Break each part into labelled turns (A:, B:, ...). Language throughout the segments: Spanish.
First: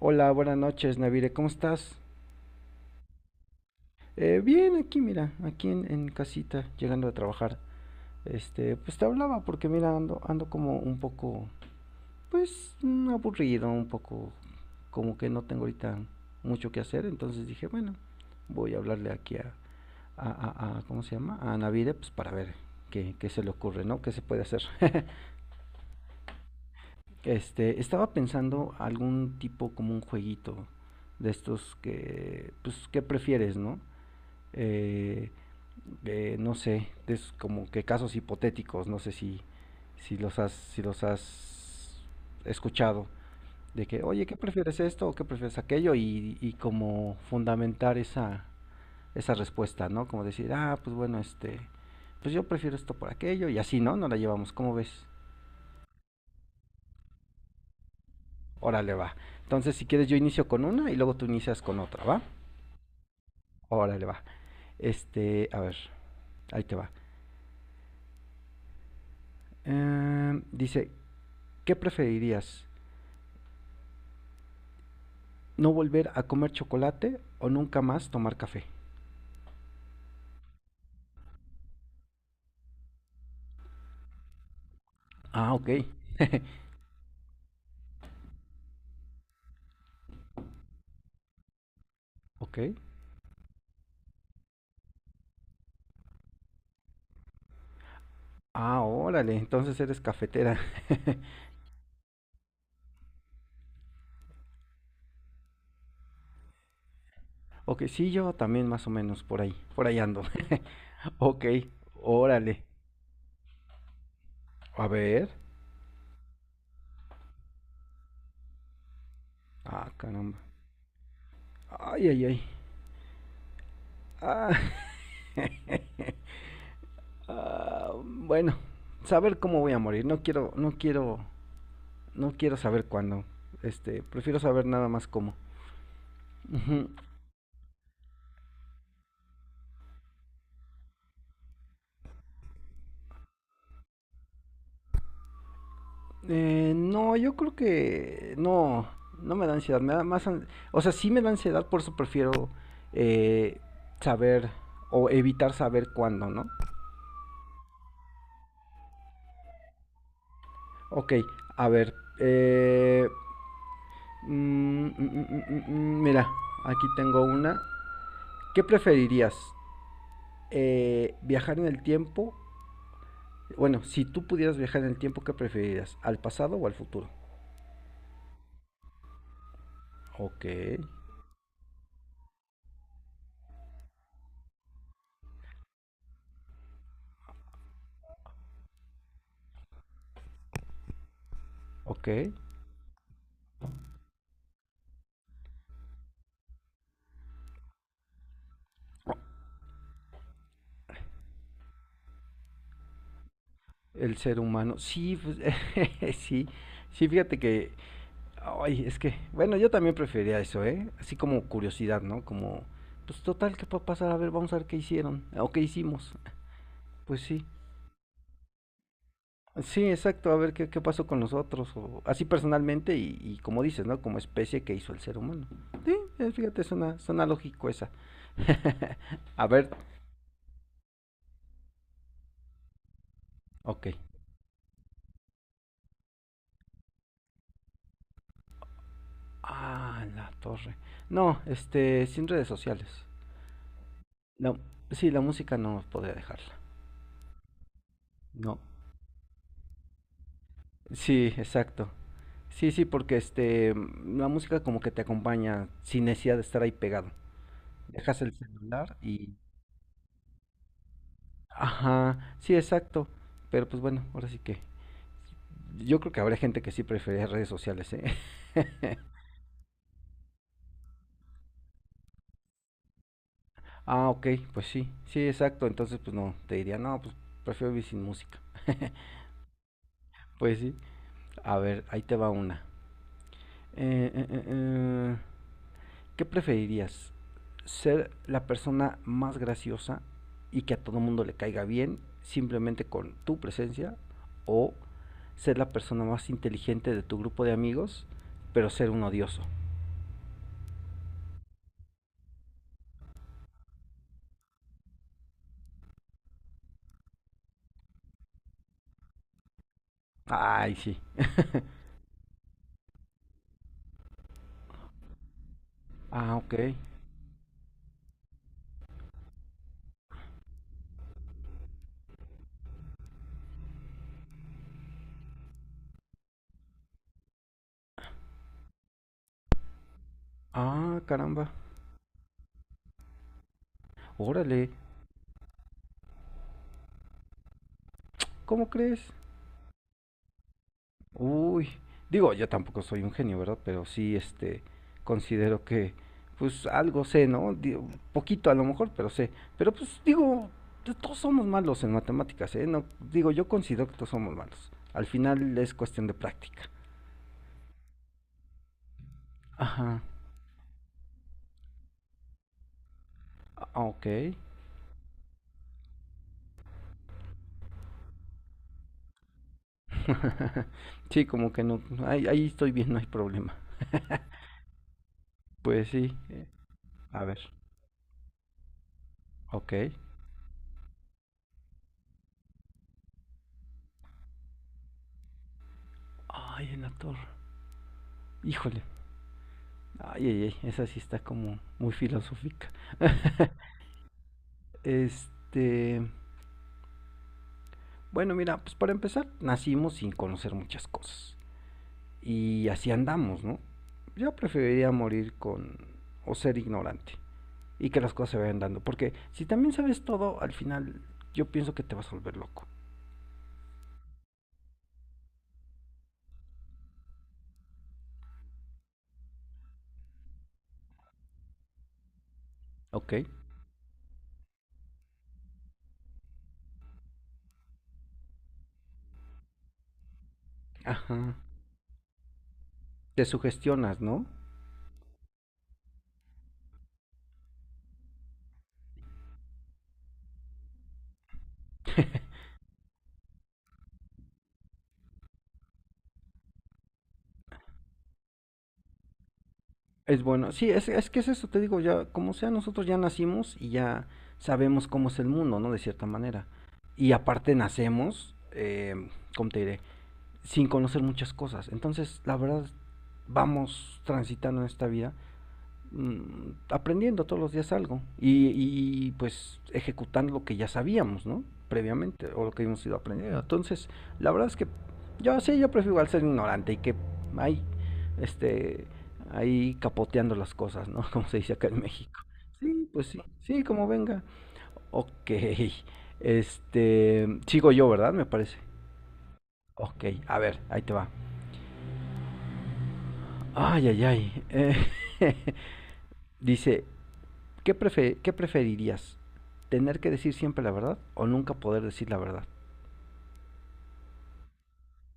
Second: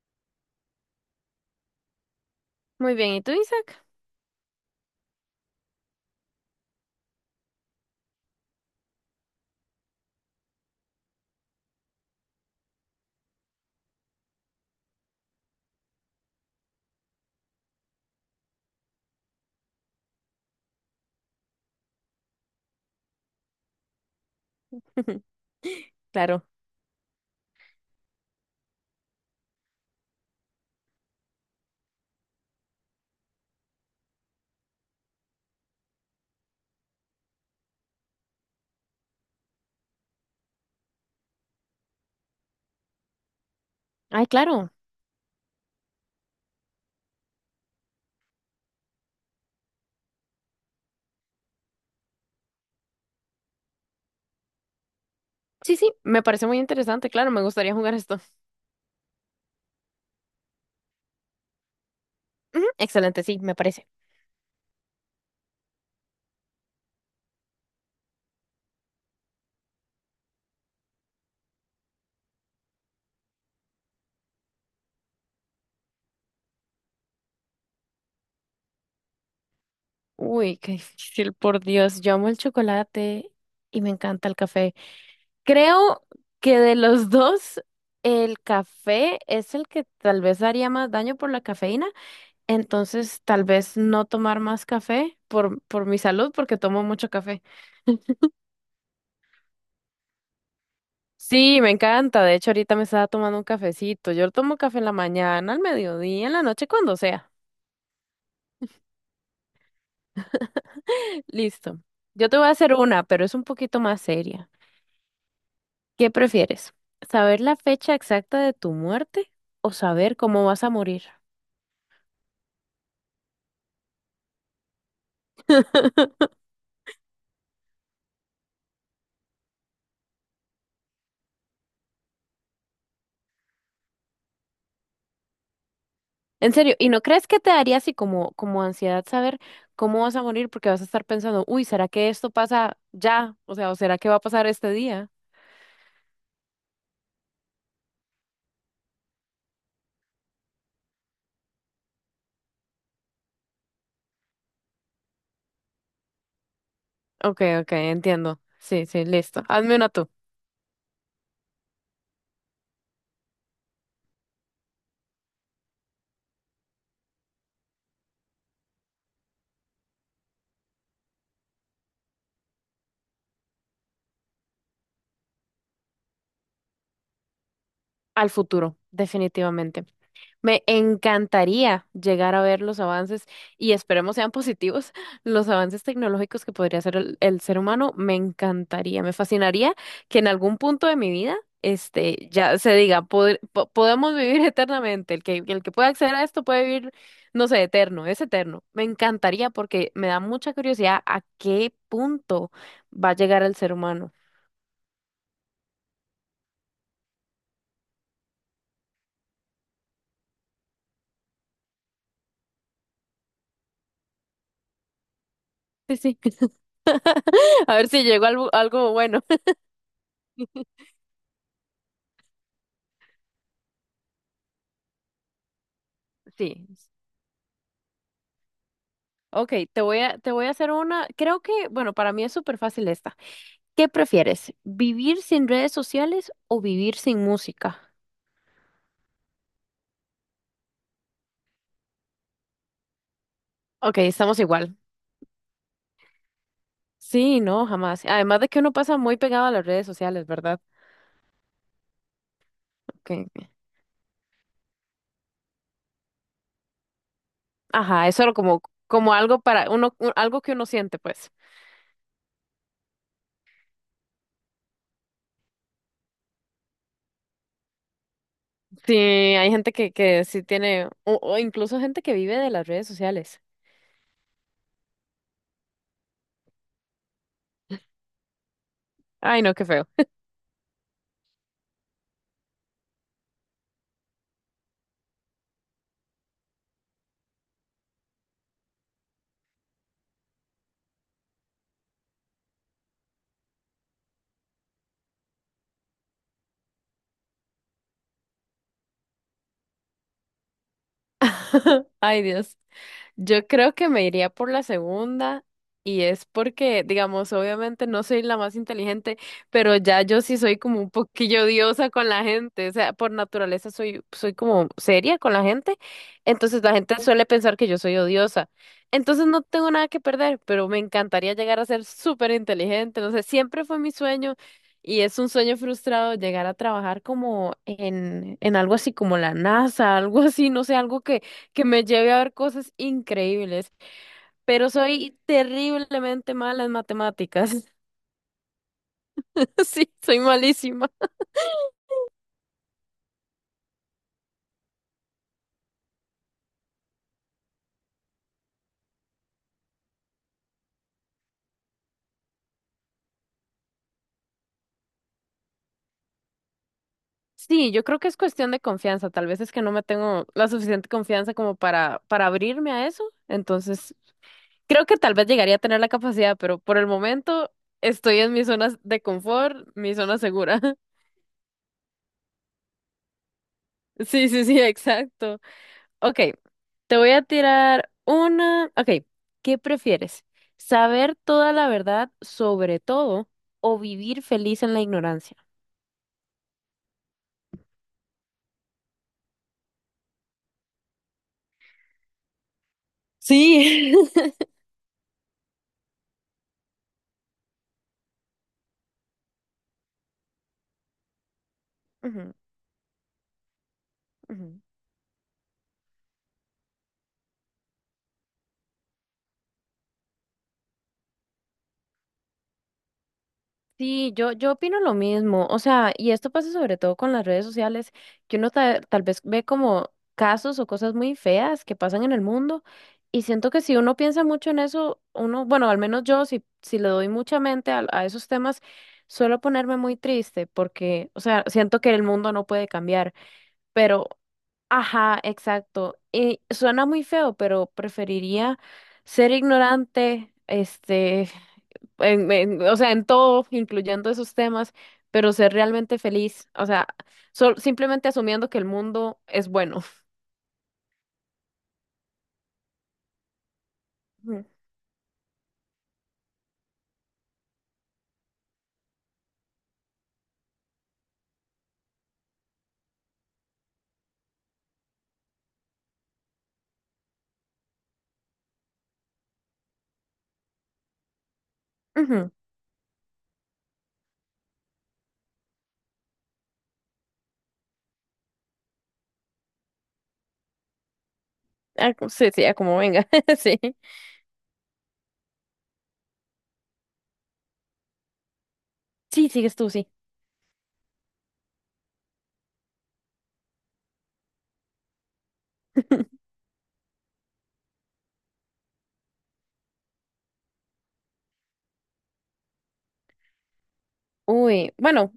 A: Hola, buenas noches, Navire, ¿cómo estás?
B: Muy bien, ¿y tú, Isaac?
A: Bien, aquí, mira, aquí en casita, llegando a trabajar. Este, pues te hablaba porque, mira, ando como un poco, pues, aburrido, un poco, como que no tengo ahorita mucho que hacer. Entonces dije, bueno, voy a hablarle aquí ¿cómo se llama? A Navire, pues para ver qué se le ocurre, ¿no? ¿Qué se puede hacer?
B: Claro.
A: Este, estaba pensando algún tipo como un jueguito de estos que, pues, ¿qué prefieres, no? eh, no sé, es como que casos hipotéticos, no sé si los has escuchado, de que, oye,
B: Ay,
A: ¿qué
B: claro.
A: prefieres esto o qué prefieres aquello? Y como fundamentar esa respuesta, ¿no? Como decir, ah, pues bueno, este, pues yo prefiero esto por aquello y así, ¿no? No la llevamos, ¿cómo ves?
B: Sí, sí, me parece muy interesante, claro, me gustaría jugar esto.
A: Órale, va. Entonces, si quieres, yo inicio con una y luego tú inicias con otra, ¿va?
B: Ujú, excelente, sí, me parece.
A: Órale, va. Este, a ver, ahí te va. Dice, ¿qué preferirías? No volver a comer chocolate o nunca más tomar café.
B: Uy, qué difícil, por Dios. Yo amo el chocolate y me encanta el café.
A: Ah, ok.
B: Creo que de los dos, el café es el que tal vez haría más daño por la cafeína.
A: Ok.
B: Entonces, tal vez no tomar más café por mi salud, porque tomo mucho café.
A: Ah, órale, entonces eres cafetera.
B: Sí, me encanta. De hecho, ahorita me estaba tomando un cafecito. Yo tomo café en la mañana, al mediodía, en la noche, cuando sea.
A: Ok, sí, yo también más o menos por ahí. Por ahí ando. Ok,
B: Listo. Yo te voy a
A: órale.
B: hacer una, pero es un poquito más seria.
A: A ver.
B: ¿Qué prefieres? ¿Saber la fecha exacta de tu muerte o
A: Ah,
B: saber
A: caramba.
B: cómo vas a morir?
A: Ay, ay, ay. Ah, ah, bueno, saber cómo voy a morir. No quiero, no quiero, no quiero saber cuándo. Este, prefiero saber nada más cómo.
B: En serio, ¿y
A: Ujú.
B: no crees que te daría así como, como ansiedad saber cómo vas a morir? Porque vas a estar pensando, uy, ¿será que esto pasa ya? O sea, ¿o será que va a pasar este día?
A: No, yo creo que no, no me da ansiedad, me da más, o sea, sí me da ansiedad, por eso prefiero eh, saber o evitar saber cuándo, ¿no?
B: Ok, ok, entiendo. Sí, sí, listo. Hazme una tú.
A: Ok, a ver, eh, mira, aquí tengo una. ¿Qué preferirías? ¿Viajar en el tiempo? Bueno, si tú pudieras viajar en el tiempo, ¿qué preferirías? ¿Al pasado o al futuro?
B: Al futuro, definitivamente.
A: Ok,
B: Me encantaría llegar a ver los avances y esperemos sean positivos los avances tecnológicos que podría hacer el ser humano. Me encantaría, me fascinaría que en algún punto de mi vida,
A: ok.
B: ya se diga, podemos vivir eternamente. El que pueda acceder a esto puede vivir, no sé, eterno, es eterno. Me encantaría porque me da mucha curiosidad a qué punto va a llegar el ser humano.
A: El ser humano. Sí, pues, sí, sí, fíjate que, ay, es que, bueno, yo también prefería eso, ¿eh? Así como curiosidad, ¿no? Como, pues total, ¿qué puede pasar? A ver, vamos a ver qué hicieron o qué hicimos.
B: Sí, sí.
A: Pues sí,
B: A ver si llegó algo, algo bueno.
A: sí, exacto, a ver qué pasó con nosotros, o así personalmente y como dices, ¿no? Como especie que hizo el ser humano. Sí, fíjate,
B: Sí.
A: suena lógico esa. A
B: Ok,
A: ver,
B: te voy a hacer una, creo que, bueno, para mí es súper fácil esta.
A: ok.
B: ¿Qué prefieres? ¿Vivir sin redes sociales o vivir sin música?
A: Ah, la torre. No, este, sin redes sociales.
B: Ok, estamos
A: La,
B: igual.
A: sí, la música no podría dejarla.
B: Sí, no, jamás. Además de
A: No.
B: que uno pasa muy pegado a las redes sociales, ¿verdad?
A: Sí, exacto. Sí, sí, porque
B: Okay.
A: este, la música como que te acompaña sin necesidad de estar ahí pegado.
B: Ajá,
A: Dejas
B: eso era
A: el
B: como,
A: celular
B: como
A: y...
B: algo para uno, algo que uno siente, pues.
A: Ajá, sí, exacto. Pero pues bueno, ahora sí que... Yo creo que habrá gente que sí prefiere redes sociales, ¿eh?
B: Sí, hay gente que sí tiene, o incluso gente que vive de las redes sociales.
A: Ah, ok, pues sí, sí, exacto. Entonces, pues no, te diría, no, pues prefiero vivir sin música.
B: Ay, no, qué feo.
A: Pues sí. A ver, ahí te va una. Eh, eh, eh, eh, ¿Qué preferirías? ¿Ser la persona más graciosa y que a todo mundo le caiga bien simplemente con tu presencia? ¿O ser la persona más inteligente de tu grupo de amigos, pero ser un odioso?
B: Ay, Dios. Yo creo que me iría por la segunda y es porque, digamos, obviamente no soy la más inteligente, pero ya yo sí soy
A: Ay,
B: como un
A: sí.
B: poquillo diosa con la gente, o sea, por naturaleza soy como seria con la gente,
A: Ah, ok.
B: entonces la gente suele pensar que yo soy odiosa, entonces no tengo nada que perder, pero me encantaría llegar a ser súper inteligente, no sé, siempre fue mi sueño y es un sueño frustrado llegar a trabajar como en algo así como la NASA, algo así, no sé, algo
A: Ah,
B: que
A: caramba.
B: que me lleve a ver cosas increíbles,
A: Órale.
B: pero soy terriblemente mala en matemáticas.
A: ¿Cómo crees?
B: Sí, soy malísima.
A: Uy, digo, yo tampoco soy un genio, ¿verdad? Pero sí, este, considero que, pues algo sé, ¿no? Digo, poquito a lo mejor, pero sé. Pero pues digo, todos somos malos en matemáticas, ¿eh? No, digo, yo considero que todos somos malos. Al final es cuestión de práctica.
B: Sí, yo creo que es cuestión de confianza. Tal vez es que no me
A: Ajá,
B: tengo la suficiente confianza como para abrirme a eso.
A: ah,
B: Entonces,
A: ok.
B: creo que tal vez llegaría a tener la capacidad, pero por el momento estoy en mi zona de confort, mi zona segura.
A: Sí, como que no, ahí estoy bien, no hay problema.
B: Sí, sí, sí, exacto.
A: Pues sí,
B: Ok, te voy a
A: a ver,
B: tirar una. Ok, ¿qué
A: ok.
B: prefieres? ¿Saber toda la verdad sobre todo o vivir feliz en la ignorancia?
A: Ay, en la torre, híjole. Ay, ay, ay, esa sí está como muy filosófica.
B: Sí.
A: Este, bueno, mira, pues para empezar, nacimos sin conocer muchas cosas.
B: Ujú,
A: Y así andamos, ¿no? Yo
B: ujú.
A: preferiría morir con o ser ignorante y que las cosas se vayan dando, porque si también sabes todo, al final yo pienso que te vas a volver loco.
B: Sí, yo opino lo mismo, o sea, y esto pasa sobre todo con las redes sociales, que uno tal vez ve como casos o cosas muy feas que pasan en el mundo,
A: Ok.
B: y siento que si uno piensa mucho en eso, uno, bueno, al menos yo, si le doy mucha mente a esos temas, suelo ponerme muy triste, porque, o
A: Ajá.
B: sea, siento que el mundo no puede cambiar,
A: Te sugestionas,
B: pero,
A: ¿no?
B: ajá, exacto, y suena muy feo, pero preferiría ser ignorante, o sea, en todo, incluyendo esos temas, pero ser realmente feliz, o sea, simplemente asumiendo que el mundo es bueno.
A: Es bueno. Sí, es que es eso, te digo, ya, como sea, nosotros ya nacimos y ya
B: Ujú.
A: sabemos cómo es el mundo, ¿no? De cierta manera. Y aparte nacemos, ¿cómo te diré? Sin conocer muchas cosas. Entonces, la verdad, vamos transitando en esta vida aprendiendo todos los días algo y, pues ejecutando lo que ya sabíamos, ¿no? Previamente
B: Ujú.
A: o lo que hemos ido aprendiendo. Entonces, la verdad es que yo sí, yo prefiero al ser ignorante y que hay, este, ahí capoteando las cosas, ¿no? Como se dice acá en
B: Ah,
A: México.
B: sí, sí, ah, como
A: Sí, pues
B: venga,
A: sí,
B: sí.
A: sí, como venga. Ok, este, sigo yo, ¿verdad? Me parece.
B: Sí, sigues tú, sí.
A: Ok, a ver, ahí te va. Ay, ay, ay. Dice, ¿qué preferirías? ¿Tener que decir siempre la verdad o nunca poder decir la verdad?
B: Uy, bueno,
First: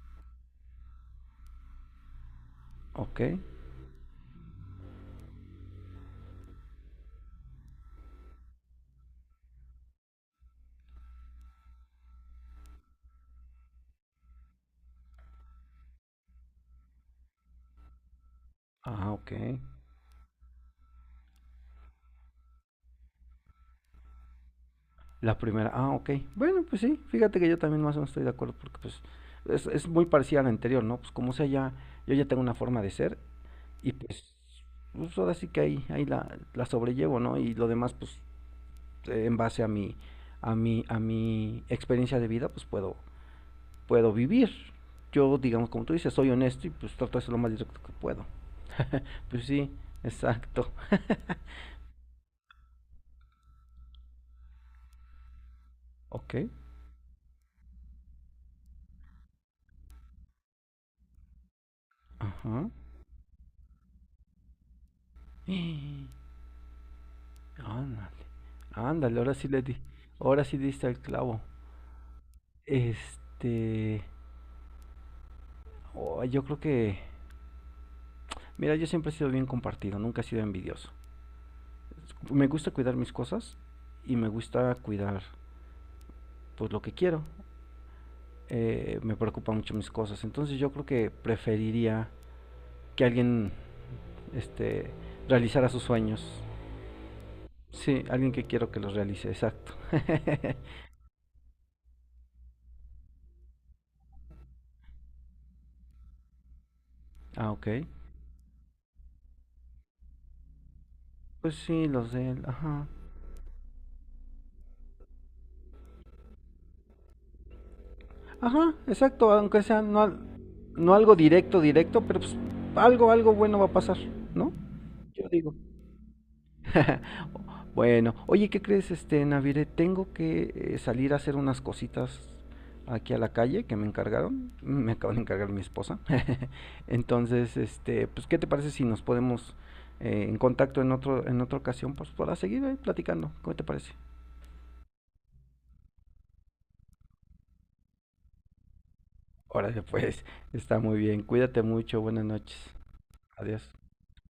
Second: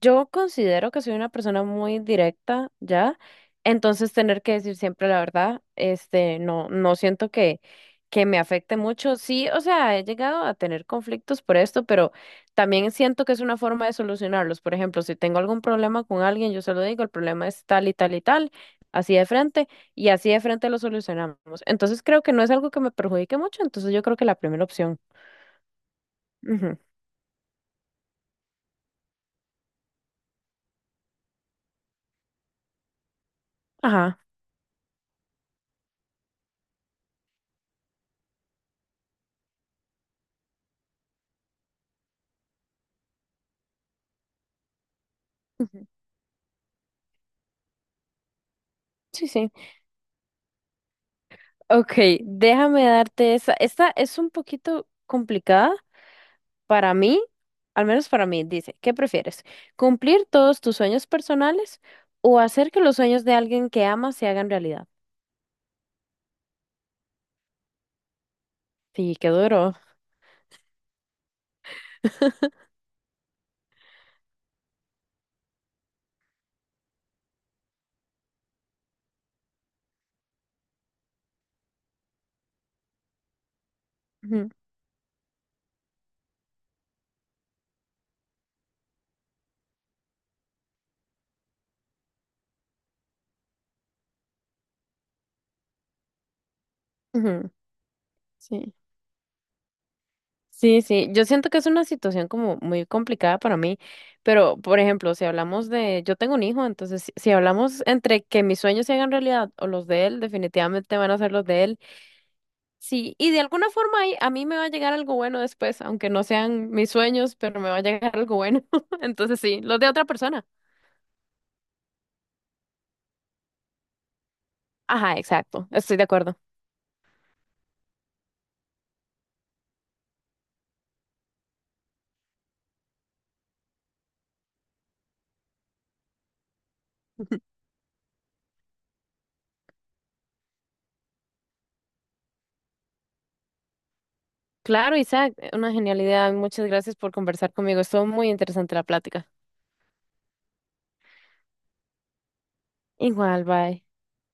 B: yo considero que soy una persona muy directa ya,
A: Ok.
B: entonces tener que decir siempre la verdad, este, no, no siento que me afecte mucho. Sí, o sea, he llegado a tener conflictos por esto, pero también siento que es una forma de solucionarlos. Por ejemplo, si tengo algún problema con alguien, yo se lo digo, el problema es tal y tal y tal,
A: Ah,
B: así de
A: ok.
B: frente, y así de frente lo solucionamos. Entonces creo que no es algo que me perjudique mucho, entonces yo creo que la primera opción.
A: La primera, ah, ok. Bueno,
B: Ujú.
A: pues sí, fíjate que yo también más o menos estoy de acuerdo porque pues es muy parecida a la anterior, ¿no? Pues como sea, ya, yo ya tengo una forma de ser y
B: Ajá.
A: pues ahora sí que ahí la sobrellevo, ¿no? Y lo demás, pues en base a mi, experiencia de vida, pues puedo vivir. Yo, digamos, como
B: Ujú.
A: tú dices, soy honesto y pues trato de ser lo más directo que puedo.
B: Sí,
A: Pues
B: sí.
A: sí, exacto.
B: Ok, déjame darte esa. Esta es un poquito complicada
A: Ok.
B: para mí, al menos para mí. Dice, ¿qué prefieres? ¿Cumplir todos tus sueños personales o
A: Ajá.
B: hacer que los sueños de alguien que amas se hagan realidad?
A: Ándale.
B: Sí,
A: Ándale,
B: qué
A: ahora sí le
B: duro.
A: di. Ahora sí diste al clavo. Este. Oh, yo creo que. Mira, yo siempre he sido bien compartido, nunca he sido envidioso. Me gusta cuidar mis cosas y me
B: Ujú,
A: gusta cuidar pues lo que quiero. Me preocupan mucho mis cosas. Entonces yo creo que preferiría que alguien este, realizará sus sueños.
B: ujú,
A: Sí, alguien que quiero
B: sí.
A: que los realice, exacto.
B: Sí, sí, yo siento que es una situación como muy complicada para mí, pero por ejemplo, si hablamos de, yo tengo un hijo, entonces si
A: Ah, ok.
B: hablamos entre que mis sueños se hagan realidad o los de él, definitivamente van a ser los
A: Pues
B: de él.
A: sí, los de él, ajá.
B: Sí, y de alguna forma ahí a mí me va a llegar algo bueno después, aunque no sean mis sueños, pero me va a llegar algo bueno.
A: Ajá, exacto,
B: Entonces sí,
A: aunque
B: los
A: sea
B: de otra
A: no,
B: persona.
A: no algo directo, directo, pero pues algo bueno va a pasar, ¿no?
B: Ajá,
A: Yo digo.
B: exacto, estoy de acuerdo.
A: Bueno, oye, ¿qué crees, este, Navire? Tengo que salir a hacer unas cositas aquí a la calle que me encargaron. Me acaban de encargar mi esposa. Entonces, este, pues, ¿qué te parece si nos podemos en contacto en otra ocasión, pues, para seguir ahí platicando? ¿Cómo te parece?
B: Claro, Isaac, una genialidad. Muchas gracias por conversar conmigo. Estuvo muy interesante la plática.
A: Órale, pues, está muy bien. Cuídate mucho. Buenas noches.
B: Igual,
A: Adiós.
B: bye.